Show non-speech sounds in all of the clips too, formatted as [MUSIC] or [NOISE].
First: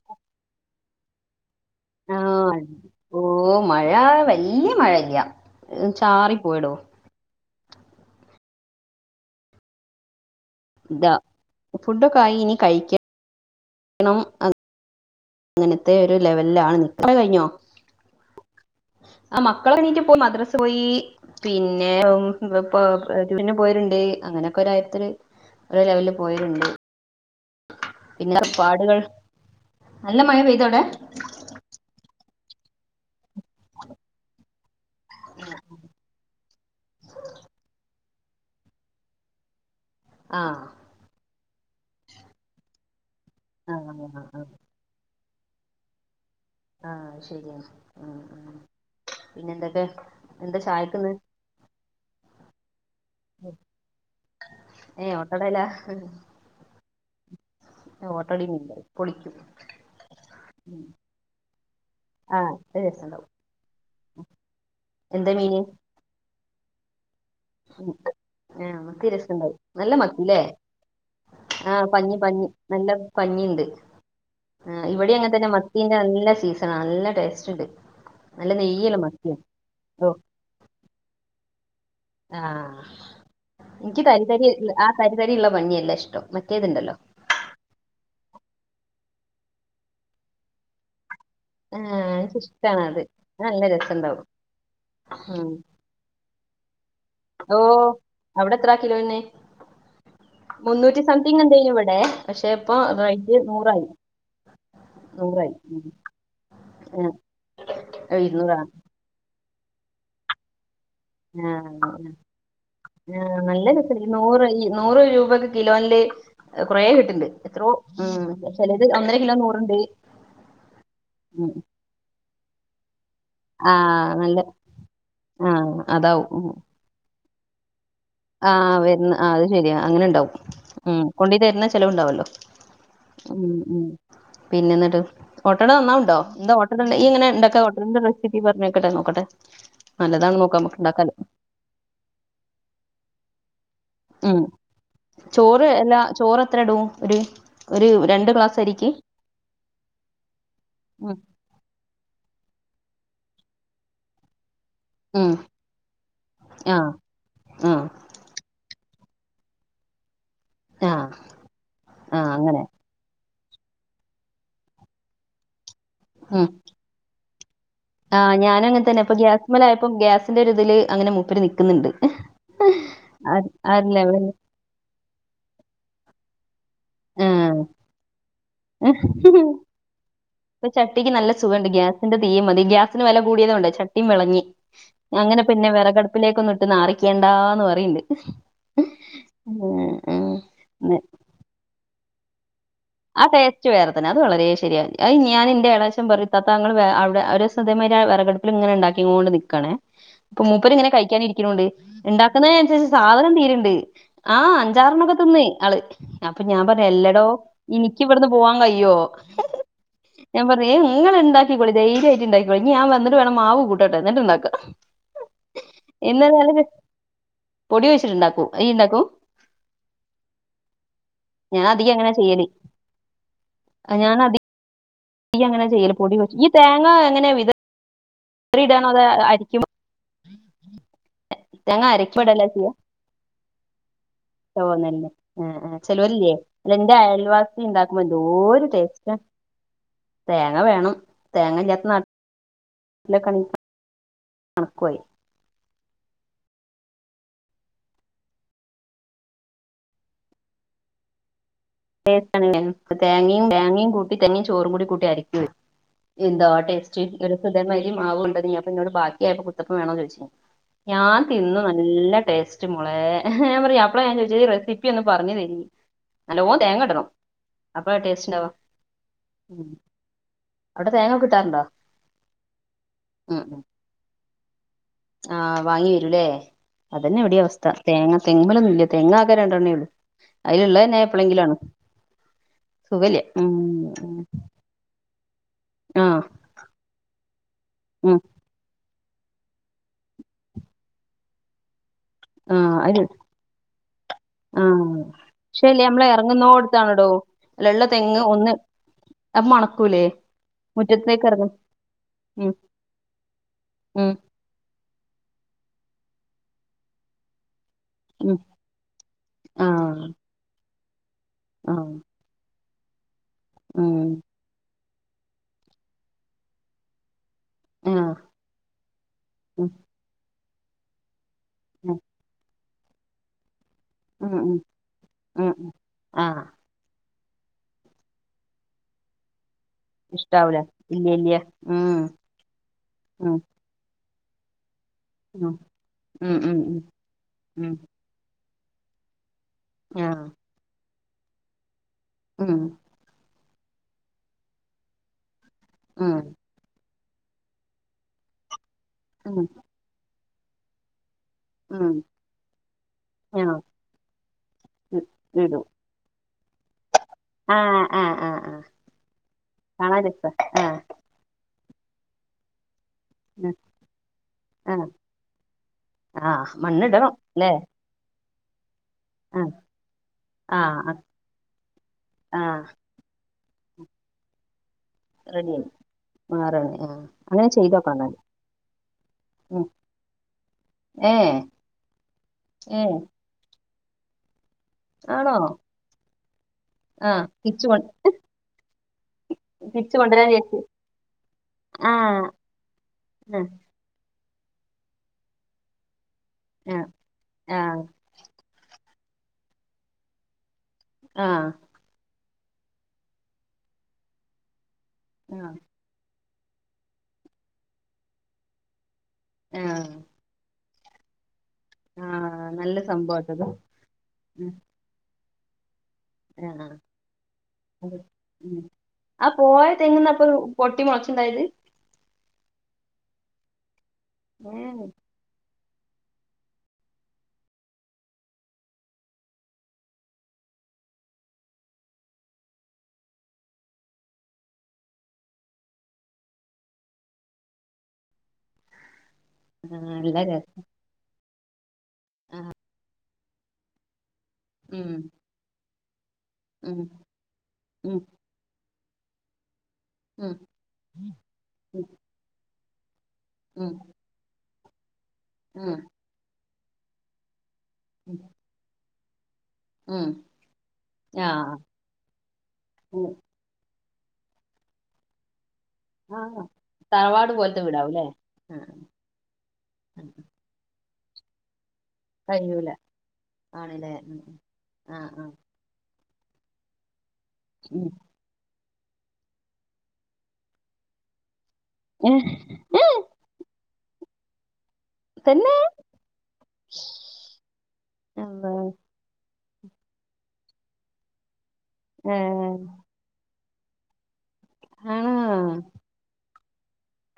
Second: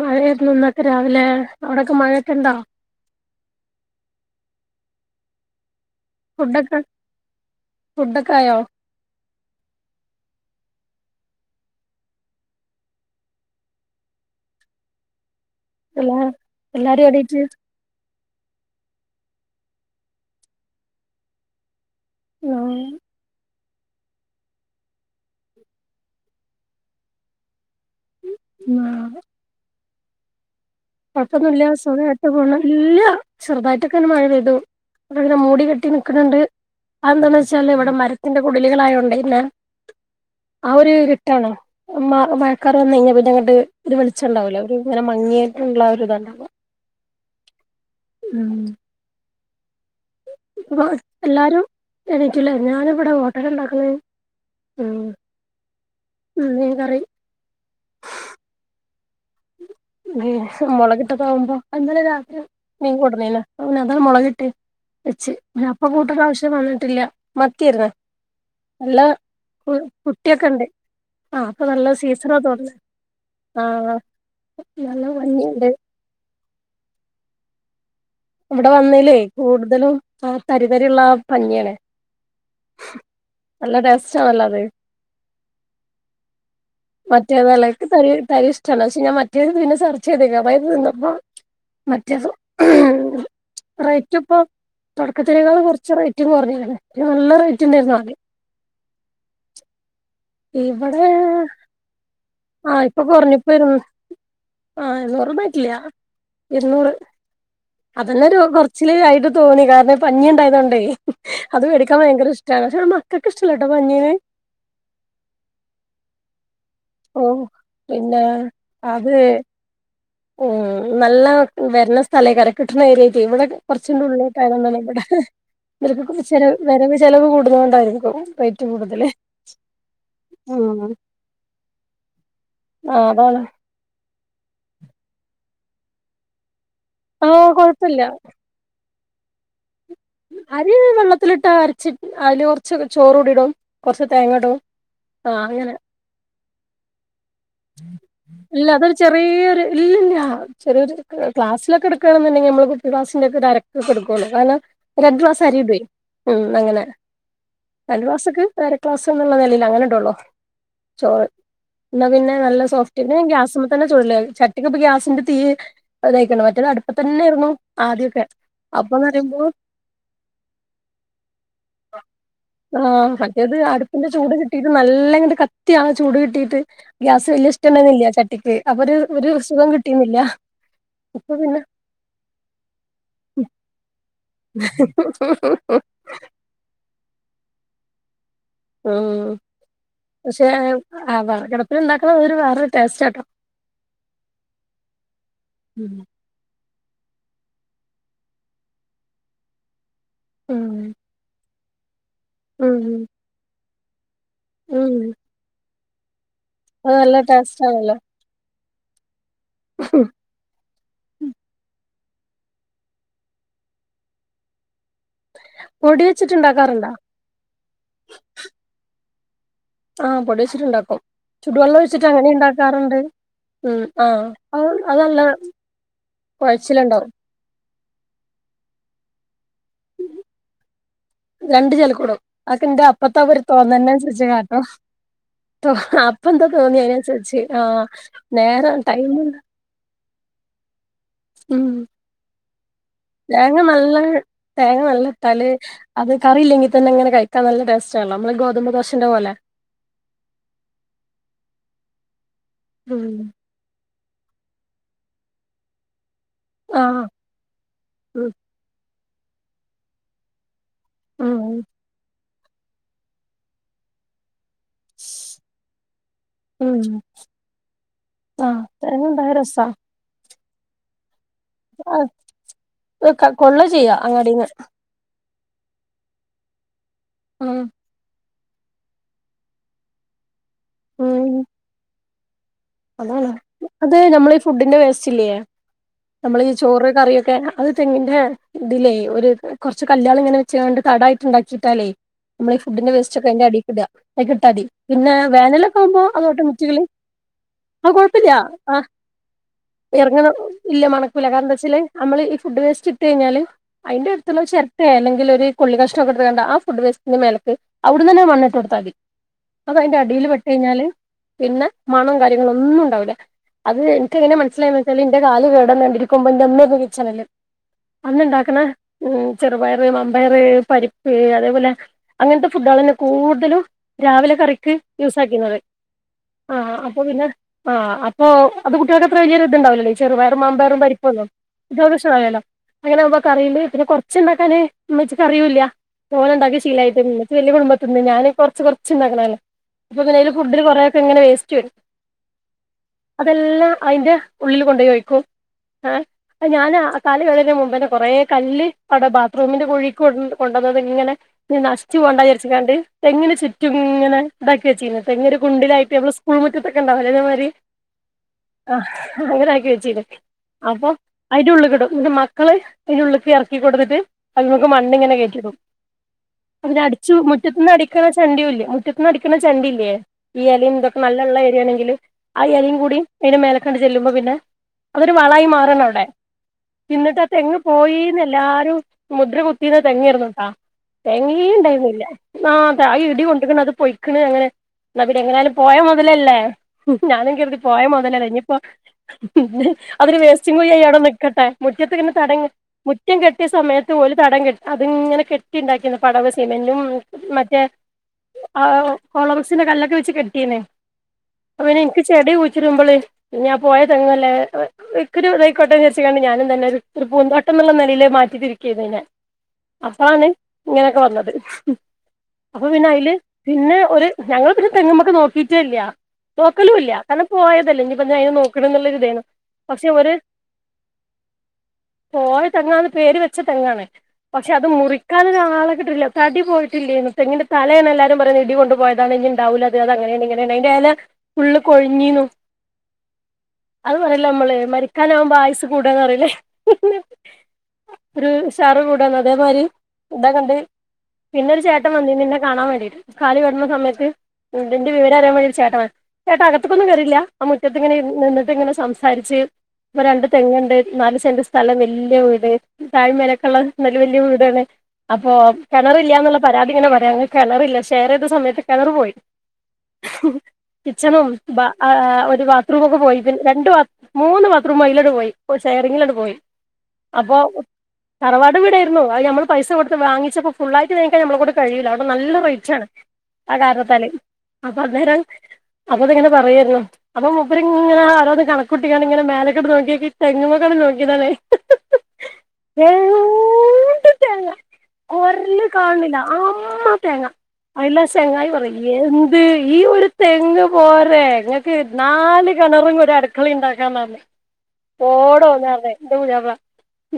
മഴായിരുന്നു ന്നൊക്കെ രാവിലെ അവിടൊക്കെ മഴയൊക്കെ ഇണ്ടോ ആഹ് ഓ മഴ വല്യ മഴയില്ല ചാറി പോയടോ ഫുഡ്ഡൊക്കായോ താ ഫുഡൊക്കായി ഇനി കഴ്ക്ക ണം അ അങ്ങനത്തെ ഒരു എല്ലാ ലെവലിലാണ് നിക്ക്ണെ എല്ലാരും അവിടെ കഴിഞ്ഞോ എണീറ്റ് ആ മക്കളെണീറ്റ്പ്പൊ മദ്രസ് പോയി പിന്നെ ആ [UNINTELLIGIBLE] പോയൊര്ണ്ട് അങ്ങനക്കൊരത്തില് ഒരെ ലെവലില് പോയര്ണ്ട് പിന്നെ ആ പാടുകൾ നല്ല മഴ പെയ്തൗടെ കുഴപ്പൊന്നുല്ല സുഖായിട്ട് പോണ് ഇല്ല ചെർതായിട്ടൊക്കെന്നെ മഴ പെയ്തു അങ്ങനെ മൂടികെട്ടി നിക്ക്ണ് ണ്ട് അതന്താന്ന് വെച്ചാല് ഇവിടെ മരത്തിന്റെ കുടിലികളായോണ്ട് എക്കുല്ലേ ആഹ് ആ ഒരു ഇര്ട്ടാണ് മ മയക്കാറ് വന്ന് കഴിഞ്ഞാല് അങ്ങട്ട് ഒരു ആഹ് ആഹ് വൾച്ചണ്ടാവുല്ല ഒരു ഇങ്ങനെ മങ്ങിയിട്ട് ള്ള ഒരു ഇത്ണ്ടാവ ആ ശരിയ മ് പിന്നെന്തക്കെ ഇപ്പൊ എല്ലാരും എണീറ്റില്ല ഞാന് ഇവിടെ ഓട്ടട ഇണ്ടാക്ക്ണ് ഏ ഓട്ടടെലാ മ് ഞ് അയ്‌ന് കറി [INAUDIBLE] ഓട്ടടേം [UNINTELLIGIBLE] [INAUDIBLE] ഏ മുളകിട്ടൊക്കെ ആകുമ്പോ ഇന്നലെ രാത്രി ആഹ് അത് മീൻ രസണ്ടാവും കൊണ്ടന്നീന്ന് അതാണ്ട് മൊളകിട്ട് വെച്ച് പിന്ന അപ്പ കൂട്ട്ണ ആവശ്യ വന്നിട്ടില്ല മത്തിയായിരുന്നു ഏ നല്ല മത്തി രസണ്ടാവും നല്ല മത്തില്ലേ കുട്ടിയൊക്കെ ഉണ്ട് അപ്പൊ ആ നല്ല പഞ്ഞി സീസണാ പഞ്ഞി തോന്നുന്നു നല്ല ആ പഞ്ഞിണ്ട് ആ നല്ല ഇവിടെ അങ്ങൻതന്നെ പഞ്ഞിയുണ്ട് മത്തിന്റെ നല്ല സീസണ നല്ല ടേസ്റ്റ് ണ്ട് ഇവ്ട വന്നേല്ലേ കൂടുതലും ആ തരിതരിള്ള പഞ്ഞിയണ് ആ ൻക്ക് ടേസ്റ്റ് ആണല്ലോ തരിതരി അത് ള്ള ആ തരിതരിള്ള പഞ്ഞിയെല്ല ഇഷ്ടം മറ്റേത്ണ്ടല്ലോ മറ്റേതല്ലേ ക്ക് തരി തരി ഇഷ്ട്ടല്ല പക്ഷെ ഞാൻ മറ്റേത് പിന്നെ സർച്ച് ചെയ്തേക്കാ അപ്പത് തിന്നപ്പോ ആ മറ്റേത് ന്ക് ഇഷ്ട്ടാണത് റേറ്റ് പ്പൊ ഉം തൊടക്കത്തിനേക്കാള് കൊറച്ച് റേറ്റ് കുറഞ്ഞ്ല്ലേ നല്ല ഓ റേറ്റ് ണ്ടായിരുന്നു ആദ്യം [INAUDIBLE] അവിടെ എത്രാ കിലോന് മുന്നൂറ്റി ഇവടെ സംതിങ് എന്തേനു ഇവിടെ പക്ഷെ [INAUDIBLE] ആ ഇപ്പൊ റേറ്റ് കുറഞ്ഞ്പ്പേര്ന്നു നൂറായി ആ നൂറ് നൂറായി പറ്റില്ല [INAUDIBLE] ഇരുന്നൂറ് ഉം ആഹ് അതന്നെ ഒരു ഇരുന്നൂറാ കൊറച്ചിലായിട്ട് തോന്നി കാരണം പഞ്ഞിണ്ടായതോണ്ടേ ആ [INAUDIBLE] മക്കൾക്ക് ആ ഇഷ്ടല്ലട്ടോ നല്ലരസണ്ട് പഞ്ഞീന് നൂറ് ഞ് നൂറ് രൂപക്ക് കിലോല്ല് കൊറേ കിട്ട് ണ്ട് ഓഹ് എത്രോ പിന്നെ ചിലത് അത് ഉം നല്ല വരുന്ന സ്ഥലേക്കാരം കിട്ടുന്ന ഏര്യ ഇവിടെ കൊറച്ച് ആഹ് നല്ല ഉള്ളിലോട്ടായതു കൊണ്ട് ആഹ് ഇവിടെ നിക്ക് അതാവും ചെല വരവ് ചെിലവ് കൂടുന്ന കൊണ്ടായിരുന്നു ആ വരുന്ന ആ അത് ശരിയാ അങ്ങനെ ഉണ്ടാവും ഉം കൊണ്ടീ തരുന്ന ചെലവുണ്ടാവല്ലോ ആഹ് അതാണ് ഉം ഉ പിന്നെ എന്നിട്ട് ഓട്ടട നന്നാവ്ണ്ടോ എന്താ ഈ ഇങ്ങനെ ആഹ് ഉണ്ടാക്കാട്ടെ കൊഴപ്പല്ല എ റെസിപ്പി പറഞ്ഞോക്കട്ടെ നോക്കട്ടെ നല്ലതാണ് നോക്കാം അരി നമുക്ക് ഇണ്ടാക്കാലോ വെള്ളത്തിലിട്ട് അരച്ചി അതിന് കൊറച്ച് ചോറ് കൂടിടും കുറച്ച് ഉം തേങ്ങടും ചോറ് എല്ലാ ചോറ് എത്ര ഇടും ഒരു ഒരു രണ്ട് ഗ്ലാസ് അരിക്ക് ല്ല ചെറിയരു ഉം ക്ലാസിലൊക്കെ എടുക്കയാണെന്നുണ്ടെങ്കിൽ നമ്മള് കുപ്പി ക്ലാസിന്റെ ഒക്കെ ഒരു അരക്കൊക്കെടുക്കുവയാണ് കാരണം രണ്ട് ഉം ഗ്ലസ് അരിഇടുഎ അങ്ങനെ ആഹ് ആഹ് രണ്ടു ഗ്ലാസിക്ക് അര ക് എന്നുള്ള നിലയി അങ്ങനെ ഇട്ടുള്ളോ ആഹ് ചോ എന്നാ ആഹ് പിന്നെ അങ്ങനെ നല്ല സോഫ്റ്റ് ഗ്യാസ് ടുപ്പമ്മ തന്നെ ചുടല് ചട്ടിക്ക്പ്പം ഗ്യാസിന്റെ തീ തയ്ക്കണം ഉം മറ്റേത് അടുപ്പതന്നെ ആയിരുന്നു ആ ഞാന് അങ്ങനെ തന്നെ അപ്പൊ ഗ്യാസ് മലായപ്പം ഗ്യാസിന്റെ ഒരു ഇതില് അങ്ങനെ മൂപ്പന് നിക്കുന്നുണ്ട് ആ അത് മറ്റേത് അത് അടുപ്പിന്റെ ലെവല് ചൂട് കിട്ടിട്ട് നല്ലങ്ങെ കത്തിയാണ് ചൂട് കട്ട കിട്ടീട്ട് ആ ഗ്യാസ് വലിയ ഇഷ്ടണ്ടർന്നില്ല ചട്ടിക്ക് അപ്പൊ ഒരു സുഖം കിട്ടീനില്ല ഇപ്പ ചട്ടിക്ക് നല്ല സുഖ ഉണ്ട് ഗ്യാസിന്റെ തീയും മതി ഗ്യസിന് വെ ല കൂടിയത കൊണ്ട് ചട്ടിം വെ അങ്ങനെ പിന്നെ വിറകടപ്പിലേക്ക ഒന്ന് ഇട്ട് നാറിക്കേണ്ടാന്ന് പറീണ്ട് ഉം പക്ഷെ ഉം. ആ വ കിടപ്പില ഉണ്ടാക്കണം വേറെ ആ ടേസ്റ്റ് വേറെ തന്നെ അത് വളരെ ശരിയ അ ഞാൻ എൻ്റെ ഉം എളച്ചൻ പറയും താത്താ അവിടെ ഒരു ദിവസം വിറകടുപ്പിൽ ഇങ്ങനെ ഉണ്ടാക്കിണ്ട് നിക്കയാണേ ഇപ്പൊ മൂപ്പർ ഇങ്ങനെ ഉം കഴിക്കാനി രിക്കണണ്ട് ഉം ഉണ്ടാക്കുന്നതിനനുസരിച്ച് സാധനം തീരുണ്ട് ആ ഉം അഞ്ചാറെണ്ണമോക്കെ തിന്നേ ആള് അപ്പൊ ഞാൻ പറഞ്ഞു അത് നല്ല എല്ലടോ ടേസ്റ്റാണല്ലോ എനിക്ക് ഇവിടുന്ന് പോവാൻ കഴിയും അയ്യോ ഞാൻ പറഞ്ഞ് നിങ്ങള് ഉണ്ടാക്കിക്കോളി ധൈര്യ ഉണ്ടാക്കി ഞൻ വന്നിട്ട് വേണം മാവ്കൂട്ട എന്നിട്ടുണ്ടാക്ക പൊടി ഇന്ന് നാല് വെച്ചിട്ടുണ്ടാക്കാറുണ്ടോ പൊടി വെച്ചിട്ടുണ്ടാക്കൂ ഈ ഇണ്ടാക്കൂ ആ പൊടിച്ചിട്ടുണ്ടാക്കും ഞാൻ ചുടുവെള്ളം അധികം അങ്ങനാ ചെയ്യല് ഒഴിച്ചിട്ട്ങ്ങനെണ്ടാക്കും ക്കാറുണ്ട് ഉം ആ ഈ അങ്ങനെ ചെയ്യല് പൊടിച്ച ഈ തേങ്ങ എങ്ങനെ റിടണോ അത ആയിരിക്കും രണ്ട് തങ്ങ അരക്ക ചിലക്കുടും പെടല്ല അതൊക്കെ ചെയ്യ എന്റെ അപ്പത്തെ ഒരു തോന്നലിനനുസരിച്ച് കാട്ടും തോന്നല്ലേ ചെലോല് അപ്പം ല്ലേ എന്താ തോന്നി ന്റെ അതിനനുസരിച്ച് അയൽവാസി ആഹ് ഇണ്ടാക്കുമ്പോ എന്തോര് നേരം ടേസ്റ്റ് ടൈമ് തേങ്ങ വേണം തേങ്ങ ഉം ഇല്ലാത്ത നാട്ടിൽ തേങ്ങ നല്ല തേങ്ങ കണക്കുവായി നല്ല ഇട്ടാല് അത് കറിയില്ലെങ്കിൽ തന്നെ അങ്ങനെ കഴിക്കാൻ നല്ല ടേസ്റ്റാല്ലോ നമ്മള് ഗോതുമമ്പ്ദോശന്റെ പോലെ ഞൻ ഉം തേങ്ങയും തേങ്ങയും കൂട്ടി തന്നെയും ചോറും കൂടി കൂട്ടി അരക്കും എന്താ ടേസ്റ്റ് ആഹ് സുധമായിരി ഉം മാവുണ്ട് അപ്പൊട് ബാക്കി ആയപ്പോ കുത്തപ്പം വേണോ ചോദിച്ച ഞാൻ തിന്ന് ഉം നല്ല ടേസ്റ്റ് മോളെ ഞാൻ പറയാ അപ്പളെ ഞാൻ ചോദിച്ചത് പ്പി ഒന്ന് പറഞ്ഞു തരി നല്ലോം ഉം തേങ്ങ ഇടണം അപ്പഴാ ടേസ്റ്റ് ആഹ് തേങ്ങണ്ടായ കിട്ടാറുണ്ടോ ആ കൊള്ള ചെയ്യാ അങ്ങടിന്ന് ആ വാങ്ങി വരൂല്ലേ അതന്നെ എവിടെ ഉം അവസ്ഥ തേങ്ങ തെങ്ങ് കളൊന്നും ഇല്ല തെങ്ങ് ആകെ രണ്ടെണ്ണേ ഉള്ളൂ അതിലുള്ളന്നെ ഉം എപ്പഴെങ്കിലും ആണ് അതാണ് അത് നമ്മളീ ഫുഡിന്റെ വേസ്റ്റ് ഇല്ലയേ ആഹ് നമ്മൾ ഈ ചോറ് കറിയൊക്കെ അത് തെങ്ങിന്റെ ഉം ഇതിലേ ഒരു കൊറച്ച് കല്ല്കള് ഇങ്ങനെ വെച്ചൊണ്ട് തടായിട്ട് ഉണ്ടാക്കിട്ടാലേ നമ്മൾ ഈ ആഹ് ഫുഡിന്റെ അത് വേസ്റ്റ് ഒക്കെ അതി അടിക്ക് ഇട കിട്ടാ മതി ആഹ് പിന്നെ വേനലൊക്കെ പക്ഷേല്ലേ ആവുമ്പോ നമ്മള് അങ്ങോട്ട് മുറ്റ കളി എറങ്ങുന്നോടത്താണടോ ഇള്ള ആ തെങ്ങ് കൊഴപ്പില്ല ഒന്ന് ആ അത് മണക്കൂലേ ഇറങ്ങണം ഇല്ല മണക്കൂല മുറ്റത്തേക്ക് കാരണം എറങ്ങും എന്താ വെച്ചാല് നമ്മള് ഈ ഉം ഫുഡ് വേസ്റ്റ് ഇട്ട് കഴിഞ്ഞാല് അതിന്റെ ഉം അടുത്തുള്ള ചക്കെ അല്ലെങ്കിൽ ഒരു കൊള്ളി കഷ്ടമൊക്കെടുത്താണ്ട് ആ ഫുഡ് വേസ്റ്റന്റെ മേലക്ക് അവിടുന്നെ ഉം മണ്ണ ഇട്ട് കൊടുാൽ മതി അത് അതിന്റെ ആഹ് അടിയിൽ വെട്ട് കഴിഞ്ഞാല് പിന്നെ ആഹ് മണം ക ന്നുംണ്ടാവില്ല അത് ഉം എനക്ക് എങ്ങനെ മനസ്സിലായച്ചല് എന്റെ കാല് കേടന്നണ്ടിരിക്കുമ്പോ അമ്മ കണല് ആഹ് അന്ന്ണ്ടാക്കണ ഉം ഉം ചെറുപയറ് വമ്പയര് പരിപ്പ് അ തേപോലെ ഉം അങ്ങനത്തെ ഫുഡോളല്ലേ കൂടുതലും രാവിലെ ഉം ഉം കറിക്ക് ഉം യൂസാക്കിന്നത് ഉം ആഹ് ആ അ പിന്നെ ആ അപ്പോ അത് കുട്ടികൾക്ക് എത്ര വല്യൊരു തുണ്ടാവൂല്ലല്ലോ ചെറുപയറും ഇഷ്ടാവൂല വമ്പയറും പരിപ്പും ഇല്ല്യ ഇല്ല്യ ഉം ല്ലേ ഇത് [UNINTELLIGIBLE] അങ്ങനാവുമ്പോ ഉം കറീല് പിന്നെ കൊറ ച്ച് ണ്ടാക്കാന് ഉമ്മച്ചിക്ക് ഉം അറിയൂല്ല ഉം തോനെണ്ടാക്കി ഉം ഉം ശീലായിപ്പോയി ഉമ്മച്ചി വലിയ ഉം കുടുംബത്തിന്ന് ഞാന് ഇപ്പൊ കൊറച്ച് കൊറച്ചുണ്ടാക്കണെല്ലേ ആഹ് അപ്പോപ്പിന്നെ ഫുഡില് കുറേക്കെയിങ്ങനെ വേസ്റ്റ് വരും ഉം ഇതെല്ലാം അയിന്റെ ഉള്ളില്കൊണ്ടോയി ഒയിക്കും എ ഉം അത് ഞാനാ അ കാല് കഴുകലിന് മുമ്പ്ന്നെ കൊറെ കല്ല് അടെ ഉം ബാത്റൂമിന്റെ കുഴി കൊ കൊണ്ടുവന്നതിങ്ങനെ ഉം നശിച്ച് പോണ്ടാവിചരിച്ചികാണ്ട് തെങ്ങിന് ആഹ് ചുറ്റും ഇങ്ങനെ ഇതാക്കി വെച്ചീരുന്നു തെങ്ങ് ഒരു ഇടും കുണ്ടിലായിട്ട് നമ്മള് സ്കൂൾ മു [UNINTELLIGIBLE] ആഹ് ആഹ് ആഹ് ആഹ് ആ അങ്ങനാക്കി വെച്ചീ കാണാൻ രസാ ആഹ് അപ്പം അ ന്റെ ഉള്ളിക്കിടും ന്നിട്ട് മക്കള് തിന്റെ ഉള്ളിക്ക് എറക്കി കൊണ്ടൊന്നിട്ട് അതിങ്ങക്ക് ആഹ് മണ്ണിങ്ങനെ കേറ്റിടും ആഹ് മണ്ണിടണം അവരടിച്ചു ല്ലേ മുറ്റത്ത്ന്ന് അടിക്കണ ചണ്ടിയുല്ലേ മുറ്റന്ന് അടിക്കണ ആഹ് ചണ്ടീല്ലേ ഈ എലയും ആഹ് ഇതൊക്കെ നല്ലൊള്ള എങ്കില് ആ ആഹ് എലയും കൂടി അതിന്റെ മേലേക്കാണ്ട് ചെല്ലുമ്പോ പിന്നെ അതൊരു വളായി റെഡിയായി മാറാണവടെ ആറാണ് എന്നിട്ട് ആ അങ്ങനെ തെങ്ങ് ചെയ്തോക്കണം എന്നാല് പോയിന്ന് എല്ലാരും മുദ്ര ഉം കുത്തീന്ന തെങ്ങാരുന്നിട്ടാ ഏ തേങ്ങേ ണ്ടായിരുന്നില്ല ആ ഏ താ ഇടി കൊണ്ട്‌കണ് അത് പൊയിക്കണ് അങ്ങനെ എന്ന പിന്നെ ആണോ എങ്ങനായാലും പോയാ മൊതലല്ലേ ആ ഞാനും കരുതി തിരിച്ച് കൊ പോയ മൊതലല്ലേ ഇനീപ്പോ തിരിച്ച് അതൊരു കൊണ്ടുവരാൻ വേസ്റ്റും വിചാരിച്ച് കുയിയായി അവടെ നിക്കട്ടെ ആ മുറ്റത്തങ്ങനെ തടയ് മുറ്റം ആ കെട്ടിയ സമയത്ത് ഒരു തടം കെ അതിങ്ങനെ കെട്ടിണ്ടാക്കിയതാ പടവ് ആ സിമെന്റും ആ മറ്റേ ആ ഹോളോ ബ്രിക്സിന്റെ കല്ലൊക്കെ വെച്ച് കെട്ടിന്നേ ആ അപ്പൊ പിന്നെ എനിക്ക് ചെടി കുയിച്ചിടുമ്പള് പിന്നെ ആ പോയ തെങ്ങല്ലേ ഇക്കൊരു ആ ഇതയ്ക്കോട്ടെ വിചരിച്ചക്കണ്ട് ഞാനും തന്നെ ഒരു പൂന്തോട്ടംന്നൊള്ള നിലയില് മാറ്റി തിരിക്കിയാരുന്നു അയിനെ ആ അപ്പളാണ് ഇങ്ങനൊക്കെ വന്നത് ആ അപ്പൊ നല്ല പിന്നെ അയില് സംഭവാട്ടത് പിന്നെ ഒരു ഞങ്ങൾ ഉം പിന്നെ തെങ്ങുമെക്കെ നോക്കിട്ടേ ഇല്ല ആ നോക്കലുല്ല കാരണം പോയതല്ലേ അതെ ഇനിപ്പ എന്തിനാ അയിനെ ഉം നോക്കണെന്നുള്ള ഇതായിരുന്നു ആ പോയ പക്ഷെ ഒരു തെങ്ങ്ന്നാ ഇപ്പൊ [UNINTELLIGIBLE] പോയ തെങ്ങാന്ന് പേര് വെച്ച തെങ്ങാണ് പക്ഷെ ഏ അത് മുറിക്കാനൊരാളെ കിട്ടില്ല തടി പോയിട്ടില്ല്യാന്നു തെങ്ങിന്റെ തലയാണ് എല്ലാരും പറയുന്നത് ഇടി കൊണ്ട് പോയാതാണ് ഇനി ഉണ്ടാവൂല്ല അത് അങ്ങനെയാണ് ഇങ്ങനെയാണ് അയിന്റെ എല ഫുള്ള് കൊഴിഞ്ഞിന്നു അത് പറയില്ല നമ്മള് മരിക്കാനാവുമ്പാ ആയുസ് കൂടാന്ന് പറയില്ലേ ഒരു സാറു കൂടാന്ന അതേമാരി ആ നല്ല രസം ഇന്താകണ്ട് പിന്നൊരു ചേട്ടൻ വന്നീ നിന്നെ കാണാൻ വേണ്ടീട്ട് കാലി വരുന്ന സമയത്ത് ഇതിന്റെ ഉം വിവരം അറിയാൻ വേണ്ടി ഒരു ചേട്ടൻ വ ചേട്ടാ ഉം അകത്തേക്കൊന്നും കേറീല്ല ആ മുറ്റത്ത് ഇങ്ങനെ ഉം നിന്നിട്ട് ഇങ്ങനെ സംസാരിച്ച് ഇപ്പൊ രണ്ട് ഉം തെങ്ങ്ണ്ട് നാല് സെന്റ് സ്ഥലം ഉം വല്യ വീട് താഴ്മേലൊക്കൊള്ള ഉം നല്ല വല്യ വീടാണ് അപ്പൊ ഉം കെണറില്ല്യന്നൊള്ള പരാതി ഇങ്ങനെ പറയാ അങ്ങ് കെണറില്ല ഉം ഷെയറെയിത സമയത്ത് കെണറ് പോയി ഉം കിച്ചണും ആ ബ അ അ ഒരു ബാത്റൂമൊക്കെ ഉം പോയി രണ്ട് മൂന്ന് ബാത്റൂം അയിലോട്ട് പോയി ഷെയറിങ്ങിലട് ആ പോയി തറവാട് അപ്പൊ പോലത്തെ വീടാവുല്ലേ ആ തറവാട് വീടായിരുന്നു അത് നമ്മൾ പൈസ കൊടുത്ത് ആ ആ. വാങ്ങിച്ചപ്പോ ഫുള്ളയി [UNINTELLIGIBLE] നമ്മളെക്കൊണ്ട്ടെ കഴിയൂല അവിടെ നല്ല കഴിയൂല റേറ്റാണ് ആ ആണ്ല്ലേ കാരണത്താൽ ഉം ഉം അപ്പൊ ആ അന്നേരം ആ അപ്പൊതിങ്ങനെ പറയായിരുന്നു അപ്പൊ മൂപ്പരിങ്ങനെ ഇങ്ങനെ ഓരോന്ന് കണ കുട്ടിങ്ങനെ മേലേകോടെ നോക്കിയക്കി തെങ്ങുമെക്കാെടെ നോക്കിയതാണ് ഹി ഹി ഹി തേങ്ങയോട് തേങ്ങ തന്നെ ഒരല് കാണില്ല ആമ്മ തേങ്ങ അല്ല ചെങ്ങായി അള്ളാ പറ എ ന്ത്‌ ഈ ഒരു തെങ്ങ് പോരെ ങ്ങക്ക് നാല് ഏഹ് കിണറും കൂടി അട ക്കള ഉണ്ടാക്കാന്നാന്നറഞ്ഞു [UNINTELLIGIBLE] ആണോ ന്റെ [UNINTELLIGIBLE]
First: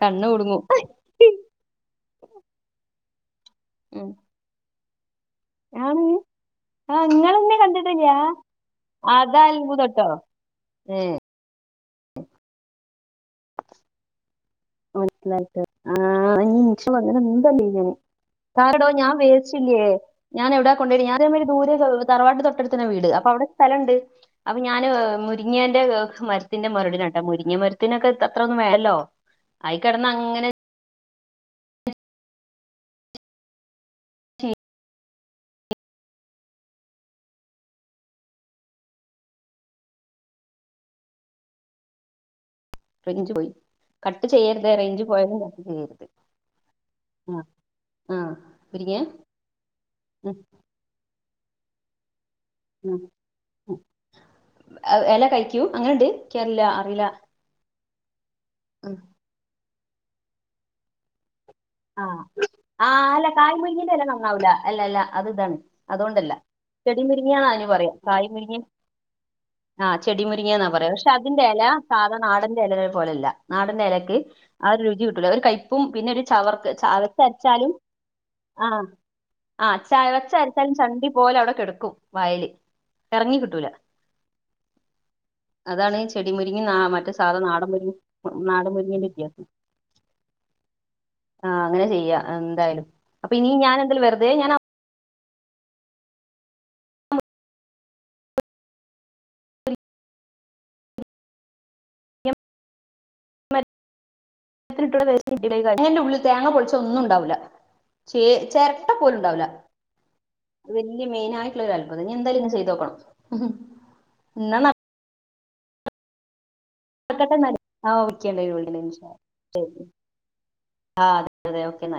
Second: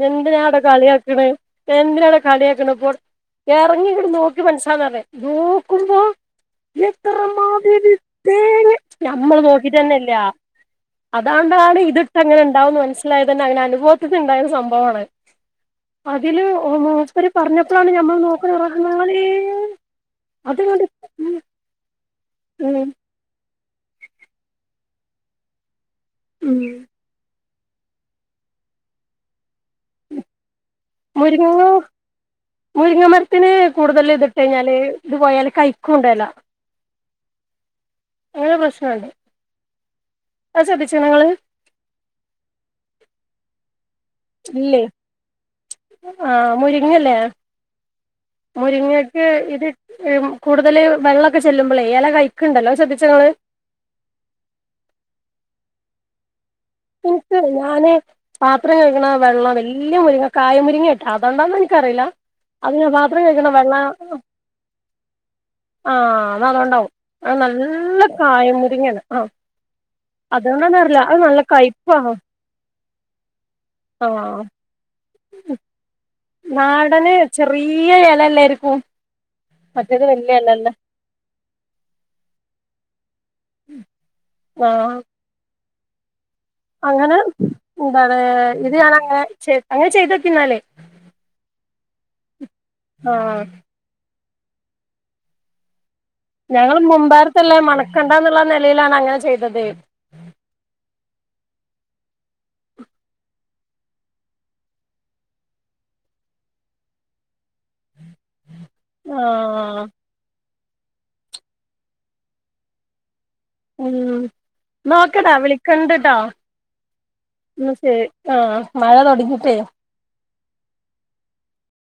കണ്ണ് എന്തിനാടാ കുടുങ്ങും കളിയാക്കണ് എന്തിനാടാ കളിയാക്കണ് പൊ എറങ്ങി ഇങ്ങട്ട് നോക്കി മൻസ്സാന്പ ഞാന് ആ ങ്ങളെന്നെ കണ്ടിട്ട് ഇന്ക് ക്കാൻഞ് ഞമ്മ നോക്കിട്ടന്നെല്ല അതാണ്ടാണ് ഇതിട്ട്ങ്ങന ഉണ്ടാവുംന്ന് മനസിലായതന്നെ അനുബവത്തിന്ന് ണ്ടായത സംഭവാണ് മനസ്സിലായി അതില് ആഹ് ഇനി ഇൻഷാ അള്ളാ അങ്ങനെ മൂപ്പര് എന്തായാലും പറഞ്ഞപ്പളാണ് ഞമ്മൾ നോക്കുണ റഹ്മാനെ ച്ച് ല്യേ ഞാൻ എവിടാ കൊണ്ടായിട്ട് ഞാനൻ ദൂ തറവാട് തൊട്ടടുത്തന്ന ഉം വീട് അപ്പൊ അവിടെ സ്ഥലണ്ട് അപ്പൊ ഞാന് മുരിങ്ങിയന്റെ മരത്തിന്റെ മുരടിന്ട്ട മുരിങ്ങ മരത്തിനൊക്കെ അത്രൊന്നും വേല്ലോ ആയികടന്ന് അങ്ങനെ മുരിങ്ങ മുരിങ്ങ മരത്തിന് കൂടുതൽ ഇത് ഇട്ട കഴിഞ്ഞാല് ഇത്പോയാല് കഴിക്കുംണ്ടല്ല അങ്ങനെ പ്രശ്നണ്ട് അത് ശ്രദ്ധിച്ണോ ങ്ങള് പ്രകിച്ചു പോയി [UNINTELLIGIBLE] കട്ട് ചെയ്യര്തെ റേഞ്ച് പോയതാണ് മം ആ മുരിങ്ങല്ലേ മം മുരിങ്ങക്ക് ഇത് ഉം കൂടുതല് വെള്ളക്കെ ചെല്ലുമ്പളേ എല കയി എല കഴിക്കൂ അങ്ങനെണ്ട് എനിക്കറിയില്ല അറിയില്ല എനിക്ക് ഞാന് പാത്രം ഉം കഴിക്കണ വെള്ളം വെല്യ മുരിങ്ങ കായ മുരുങ്ങട്ടാ അതണ്ടാന്ന ക്ക്റില ആഹ് അതിന് ആ പാത്രം അല്ല കയ്ക്ണ കായ് വെള്ള മുരിങ്ങന്റെ എല നന്നാവൂല അല്ല അല്ല അത് ഇതാണ് ആ അതുകൊണ്ടല്ല അതണ്ടാവും ചെടി മുരിങ്ങാന്നാ അതിന് പറയാ നല്ല കായ് കായ മുരിങ്ങ മുരിങ്ങാണ് അ ആ ചെടി മുരിങ്ങയന്നാ പറയാ പക്ഷെ അതിന്റെ ല കയ്പ്പാ സാധ നാടന്റെ എല പോലല്ല നാടന്റെ എലക്ക് ആഹ് ആ ഒരു രുചി കിട്ടൂല ഒരു കൈപ്പും പിന്നെ ചവർക്ക് നാടന് ചവർക്ക് അരച്ചാലും ചെറിയ ആ എലല്ലായിരിക്കും ആ മറ്റേത് വല്യ എലല്ലേ ചവച്ചാരച്ചാലും ചണ്ടി പോലെ അവിടക്കടുക്കും വായല് എറങ്ങി കിട്ടൂല ആ അതാണ് ചെടി മുരിങ്ങി ന മറ്റു സാധ നാടൻമരിങ്ങ എന്താണ് ഇത് നാടൻമുരിങ്ങിന്റെ ഞാനങ്ങനെ വ്യത്യാസം ചെയ് അങ്ങനെ ചെയ്തോക്കിന്നാല് ആ അങ്ങനെ ചെയ്യ എന്തായാലും അപ്പൊ ആഹ് ഇനി ഞാൻ എന്തേലും വെറുതെ ഞാൻ ഞങ്ങള് മുമ്പാരത്തള്ളെ മണക്കണ്ടന്നുള്ള നലയിലാണ് അങ്ങനെ ചെയ്തത് മ എന്റെ ഉള്ളിൽ തേങ്ങ പൊളിച്ച ഒന്നും ഉണ്ടാവുല്ല ചേ ചേരട്ട പോലുണ്ടാവുല ആഹ് വെല്യ മയിനായിട്ടുള്ള ഒരു അത്ഭുതം ഞ്ഞി എന്തായാലും ഇന്ന് ചെയ്തോക്കണം മം നോക്കടാ വിളിക്കൻണ്ട് ട്ടോ എന്നാല് ഓക്കെ ആ മഴ തുൊടങ്ങിട്ടേ ആ അതെ അതെ ഒക്കെ ന്നാൽ